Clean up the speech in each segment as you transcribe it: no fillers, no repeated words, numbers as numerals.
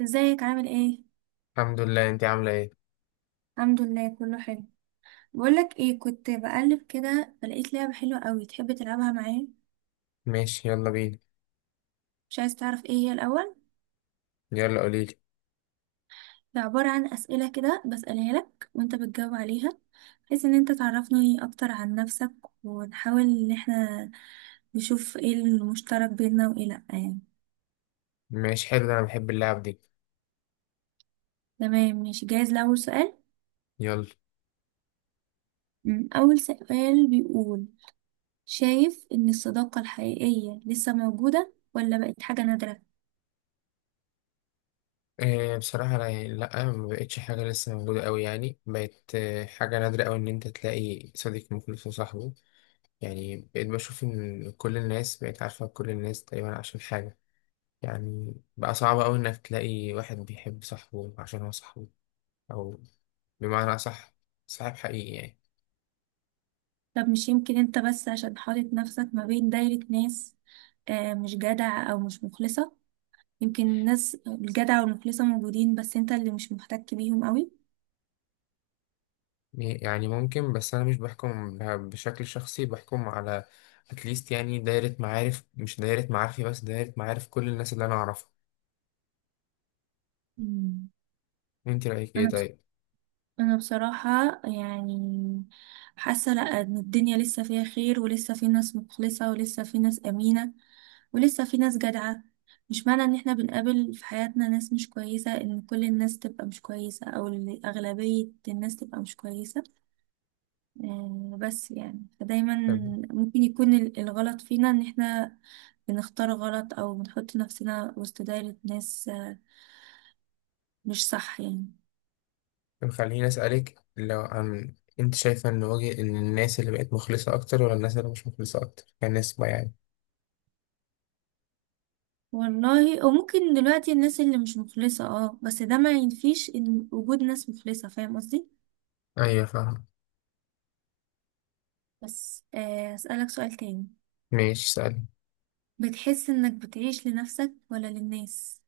ازيك؟ عامل ايه؟ الحمد لله، انت عاملة ايه؟ الحمد لله كله حلو. بقولك ايه، كنت بقلب كده فلقيت لعبة حلوة قوي، تحب تلعبها معايا؟ ماشي، يلا بينا. مش عايز تعرف ايه هي الاول؟ يلا قوليلي. هي عبارة عن اسئلة كده بسألها لك وانت بتجاوب عليها، بحيث ان انت تعرفني اكتر عن نفسك، ونحاول ان احنا نشوف ايه المشترك بيننا وايه لا يعني. ماشي، حلو. ده انا بحب اللعب دي. تمام، ماشي، جاهز لأول سؤال؟ يلا. اول سؤال بيقول: شايف ان الصداقة الحقيقية لسه موجودة ولا بقت حاجة نادرة؟ إيه، بصراحة انا يعني لا، ما بقتش حاجة، لسه موجودة قوي، يعني بقت حاجة نادرة قوي ان انت تلاقي صديق مخلص وصاحبه. يعني بقيت بشوف ان كل الناس بقت عارفة كل الناس تقريبا عشان حاجة. يعني بقى صعب قوي انك تلاقي واحد بيحب صاحبه عشان هو صاحبه، او بمعنى اصح صاحب حقيقي يعني. طب مش يمكن انت بس عشان حاطط نفسك ما بين دايرة ناس مش جدع او مش مخلصة؟ يمكن الناس الجدع والمخلصة موجودين بس انت اللي مش محتك بيهم قوي. يعني ممكن، بس انا مش بحكم بشكل شخصي، بحكم على اتليست يعني دايرة معارف، مش دايرة معارفي بس، دايرة معارف كل الناس اللي انا اعرفها. مم. انت رأيك ايه انا بس، طيب؟ انا بصراحة يعني حاسة لا ان الدنيا لسه فيها خير، ولسه في ناس مخلصة، ولسه في ناس امينة، ولسه في ناس جدعة. مش معنى ان احنا بنقابل في حياتنا ناس مش كويسة ان كل الناس تبقى مش كويسة، او إن اغلبية الناس تبقى مش كويسة. بس يعني فدايما طب ممكن يكون الغلط فينا ان احنا بنختار غلط، او بنحط نفسنا وسط دايرة ناس مش صح يعني. طب خليني اسألك لو عن، انت شايفة ان وجه ان الناس اللي بقت مخلصة اكتر ولا الناس اللي مش مخلصة اكتر كنسبة يعني؟ والله او ممكن دلوقتي الناس اللي مش مخلصة اه، بس ده ما ينفيش ان وجود ناس مخلصة، فاهم قصدي؟ ايوه فاهم. بس اسألك سؤال تاني: ماشي سألني. بتحس انك بتعيش لنفسك ولا للناس؟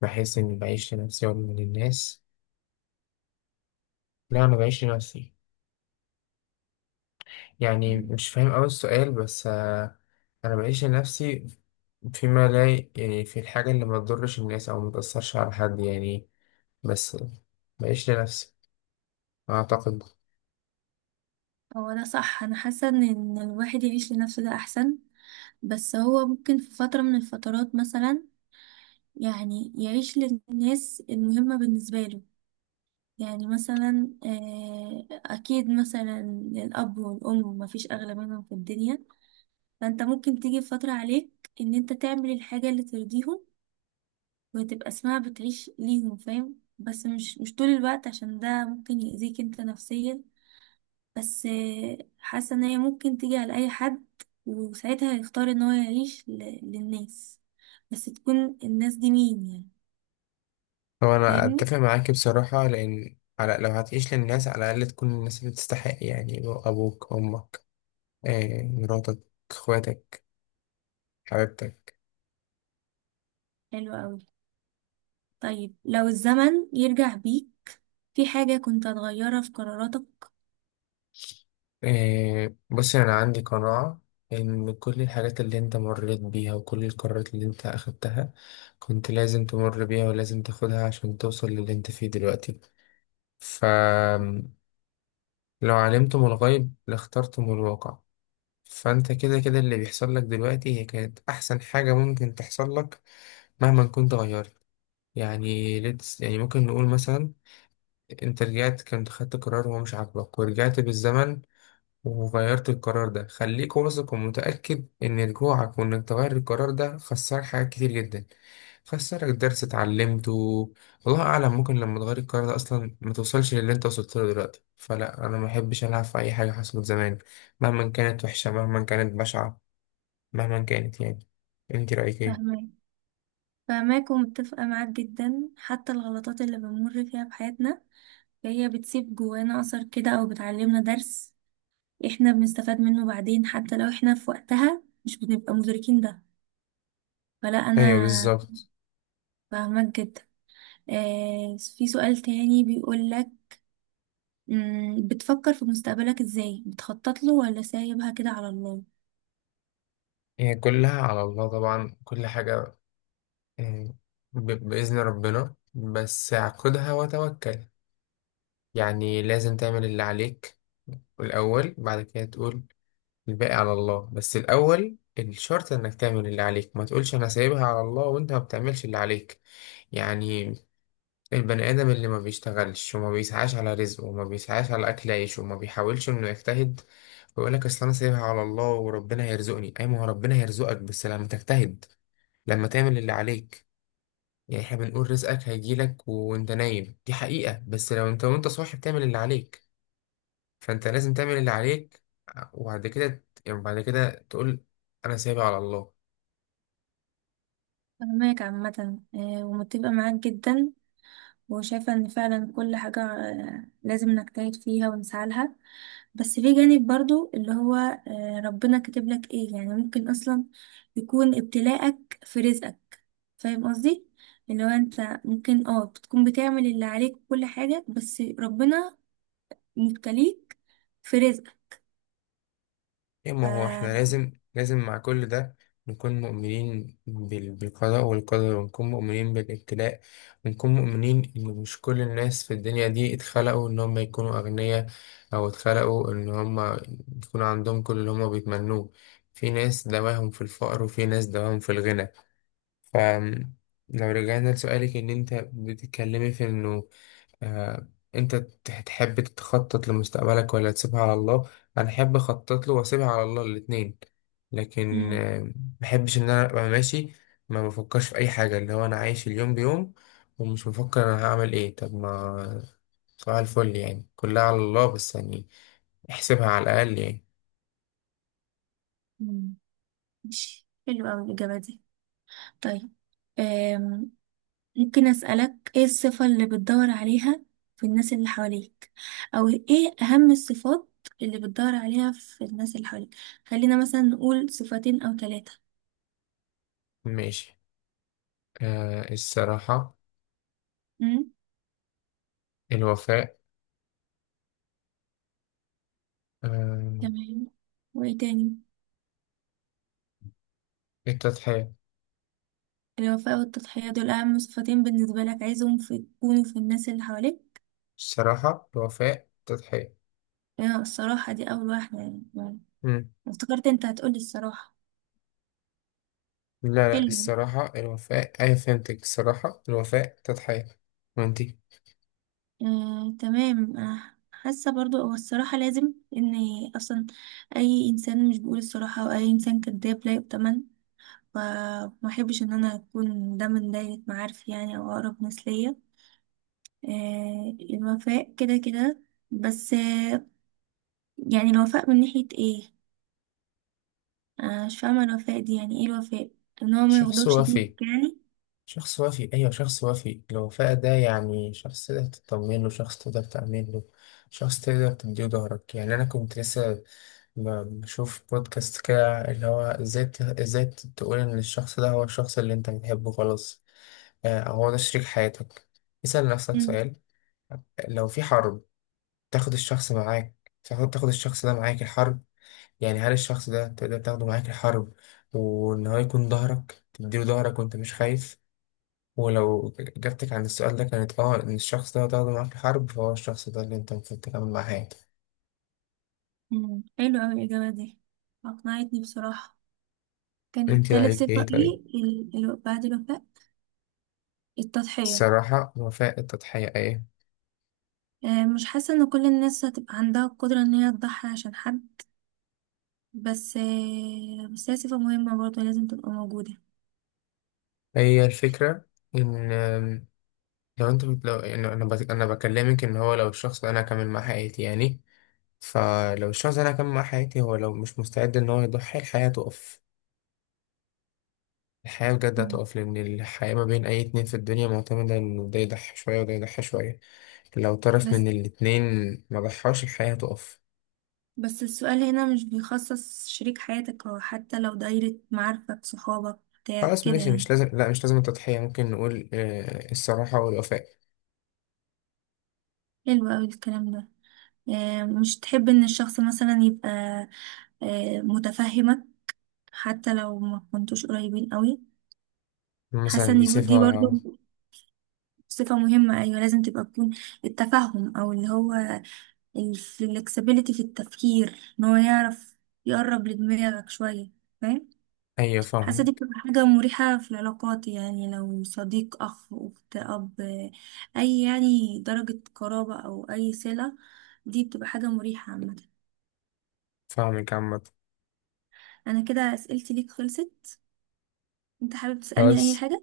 بحس اني بعيش لنفسي ولا للناس؟ لا، انا بعيش لنفسي. يعني مش فاهم أوي السؤال، بس أنا بعيش لنفسي فيما لا يعني في الحاجة اللي ما تضرش الناس أو ما تأثرش على حد يعني. بس بعيش لنفسي، أعتقد. هو ده صح، انا حاسة ان إن الواحد يعيش لنفسه ده احسن، بس هو ممكن في فترة من الفترات مثلا يعني يعيش للناس المهمة بالنسبة له. يعني مثلا أكيد مثلا الأب والأم مفيش أغلى منهم في الدنيا، فأنت ممكن تيجي فترة عليك إن أنت تعمل الحاجة اللي ترضيهم وتبقى اسمها بتعيش ليهم، فاهم؟ بس مش طول الوقت، عشان ده ممكن يأذيك أنت نفسيا. بس حاسة إن هي ممكن تيجي على أي حد، وساعتها هيختار إن هو يعيش للناس، بس تكون الناس دي مين يعني. هو أنا فاهمني؟ أتفق معاك بصراحة، لأن على لو هتعيش للناس على الأقل تكون الناس اللي تستحق، يعني أبوك، أمك، مراتك، إخواتك، حبيبتك. حلو أوي. طيب لو الزمن يرجع بيك، في حاجة كنت هتغيرها في قراراتك؟ إيه، بصي أنا عندي قناعة إن كل الحاجات اللي أنت مريت بيها وكل القرارات اللي أنت أخدتها كنت لازم تمر بيها ولازم تاخدها عشان توصل للي أنت فيه دلوقتي. فلو علمتم الغيب لاخترتم الواقع. فأنت كده كده اللي بيحصل لك دلوقتي هي كانت أحسن حاجة ممكن تحصل لك، مهما كنت غيرت. يعني ليتس يعني ممكن نقول مثلا أنت رجعت، كنت خدت قرار هو مش عاجبك ورجعت بالزمن وغيرت القرار ده. خليك واثق ومتأكد إن رجوعك وإنك تغير القرار ده خسرك حاجات كتير جدا، خسرك درس اتعلمته. والله أعلم ممكن لما تغير القرار ده أصلا ما توصلش للي أنت وصلت له دلوقتي. فلا، أنا ما أحبش ألعب في أي حاجة حصلت زمان، مهما كانت وحشة، مهما كانت بشعة، مهما كانت يعني. أنت رأيك إيه؟ فاهماك، فاهماك ومتفقة معاك جدا. حتى الغلطات اللي بنمر فيها في حياتنا هي بتسيب جوانا أثر كده، أو بتعلمنا درس احنا بنستفاد منه بعدين، حتى لو احنا في وقتها مش بنبقى مدركين ده. فلا، أنا أيوه، بالظبط. فاهماك جدا. آه، في سؤال تاني بيقولك: بتفكر في مستقبلك ازاي؟ بتخطط له ولا سايبها كده على الله؟ هي كلها على الله طبعا، كل حاجة. آه، بإذن ربنا، بس اعقدها وتوكل. يعني لازم تعمل اللي عليك الأول، بعد كده تقول الباقي على الله. بس الأول الشرط إنك تعمل اللي عليك، ما تقولش أنا سايبها على الله وأنت ما بتعملش اللي عليك. يعني البني آدم اللي ما بيشتغلش وما بيسعاش على رزقه وما بيسعاش على أكل عيشه وما بيحاولش إنه يجتهد، ويقول لك أصل أنا سايبها على الله وربنا هيرزقني، أي ما هو ربنا هيرزقك بس لما تجتهد، لما تعمل اللي عليك. يعني احنا بنقول رزقك هيجيلك وانت نايم، دي حقيقة، بس لو انت وانت صاحي بتعمل اللي عليك. فانت لازم تعمل اللي عليك، وبعد كده يعني بعد كده تقول انا سايبها على الله. فاهماك عامة، آه، ومتفقة معاك جدا، وشايفة ان فعلا كل حاجة لازم نجتهد فيها ونسعى لها. بس في جانب برضو اللي هو ربنا كاتب لك ايه. يعني ممكن اصلا يكون ابتلاءك في رزقك، فاهم قصدي؟ اللي هو انت ممكن اه بتكون بتعمل اللي عليك وكل حاجة، بس ربنا مبتليك في رزقك. يا ما ف هو احنا لازم مع كل ده نكون مؤمنين بالقضاء والقدر، ونكون مؤمنين بالابتلاء، ونكون مؤمنين ان مش كل الناس في الدنيا دي اتخلقوا ان هم يكونوا اغنياء، او اتخلقوا ان هم يكون عندهم كل اللي هم بيتمنوه. في ناس دواهم في الفقر، وفي ناس دواهم في الغنى. فلو رجعنا لسؤالك ان انت بتتكلمي في انه آه، انت تحب تخطط لمستقبلك ولا تسيبها على الله. انا احب اخطط له واسيبها على الله، الاتنين. لكن مم. ما بحبش ان انا ابقى ماشي ما بفكرش في اي حاجه، اللي هو انا عايش اليوم بيوم، ومش بفكر انا هعمل ايه. طب ما صباح الفل يعني كلها على الله، بس يعني احسبها على الاقل يعني. مم. ماشي، حلو اوي الاجابة دي. طيب ممكن أسألك ايه الصفة اللي بتدور عليها في الناس اللي حواليك، او ايه اهم الصفات اللي بتدور عليها في الناس اللي حواليك؟ خلينا مثلا نقول صفتين او ثلاثة. ماشي. الصراحه. امم، الوفاء. آه تمام. وايه تاني؟ التضحيه. الوفاء والتضحية، دول اهم صفتين بالنسبة لك عايزهم في يكونوا في الناس اللي حواليك؟ الصراحه، الوفاء، التضحيه. الصراحة دي اول واحدة يعني، افتكرت انت هتقولي الصراحة. لا لا، حلو. الصراحة، الوفاء، أيوة فهمتك، الصراحة، الوفاء، تضحية. وانتي؟ تمام. حاسة برضو هو الصراحة لازم، ان اصلا اي انسان مش بيقول الصراحة او اي انسان كذاب لا يؤتمن، فما احبش ان انا اكون ده من دايرة معارف يعني، او اقرب ناس ليا. الوفاء كده كده. بس يعني الوفاء من ناحية ايه؟ مش فاهمة الوفاء دي يعني ايه؟ الوفاء ان هو ما شخص يغدرش بيك وفي. يعني؟ شخص وفي، أيوة شخص وفي، الوفاء ده يعني شخص تقدر تطمن له، شخص تقدر تعمل له، شخص تقدر تديه ظهرك. يعني أنا كنت لسه بشوف بودكاست كده، اللي هو إزاي إزاي تقول إن الشخص ده هو الشخص اللي أنت بتحبه خلاص، أو هو ده شريك حياتك. اسأل نفسك مم، سؤال، لو في حرب تاخد الشخص معاك، تاخد الشخص ده معاك الحرب. يعني هل الشخص ده تقدر تاخده معاك الحرب وإن هو يكون ظهرك، تديله ظهرك وأنت مش خايف؟ ولو إجابتك عن السؤال ده كانت آه إن الشخص ده هتاخده معاك الحرب، فهو الشخص ده اللي أنت المفروض تكمل معاه حياتك. حلو اوي الاجابة دي، اقنعتني بصراحة. كانت أنت تالت رأيك صفة إيه طيب؟ ايه، بعد الوفاء؟ التضحية. الصراحة، وفاء، التضحية، إيه؟ مش حاسة ان كل الناس هتبقى عندها القدرة ان هي تضحي عشان حد، بس بس هي صفة مهمة برضه لازم تبقى موجودة. هي الفكرة إن لو أنت لو يعني أنا أنا بكلمك إن هو لو الشخص ده أنا هكمل معاه حياتي يعني. فلو الشخص ده أنا هكمل معاه حياتي، هو لو مش مستعد إن هو يضحي الحياة تقف. الحياة بجد مم. هتقف، لأن الحياة ما بين أي اتنين في الدنيا معتمدة إن ده يضحي شوية وده يضحي شوية. لو طرف بس من الاتنين ما ضحاش الحياة هتقف. بس السؤال هنا مش بيخصص شريك حياتك، او حتى لو دايرة معارفك، صحابك، بتاع خلاص كده ماشي، يعني. مش لازم، لا مش لازم التضحية، ممكن نقول الصراحة والوفاء. حلو اوي الكلام ده. مش تحب ان الشخص مثلا يبقى متفهمك، حتى لو ما كنتوش قريبين قوي؟ حاسه مثلا ان دي دي برضو صفة. صفه مهمه، ايوه لازم تبقى تكون. التفهم، او اللي هو الفلكسبيليتي في التفكير، ان هو يعرف يقرب لدماغك شوية، فاهم؟ أيوة حاسة دي فاهمك. بتبقى حاجة مريحة في العلاقات، يعني لو صديق، أخ، أخت، أب، أي يعني درجة قرابة أو أي صلة، دي بتبقى حاجة مريحة عامة. فاهمك عامة. أنا كده أسئلتي ليك خلصت، أنت حابب تسألني أي خلاص. حاجة؟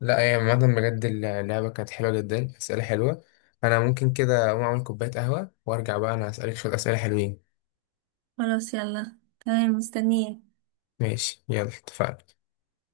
لا هي عامة بجد اللعبة كانت حلوة جدا، أسئلة حلوة. أنا ممكن كده أقوم أعمل كوباية قهوة وأرجع بقى أنا أسألك شوية أسئلة حلوين. خلاص يلا، تمام، مستنية. ماشي يلا اتفقنا.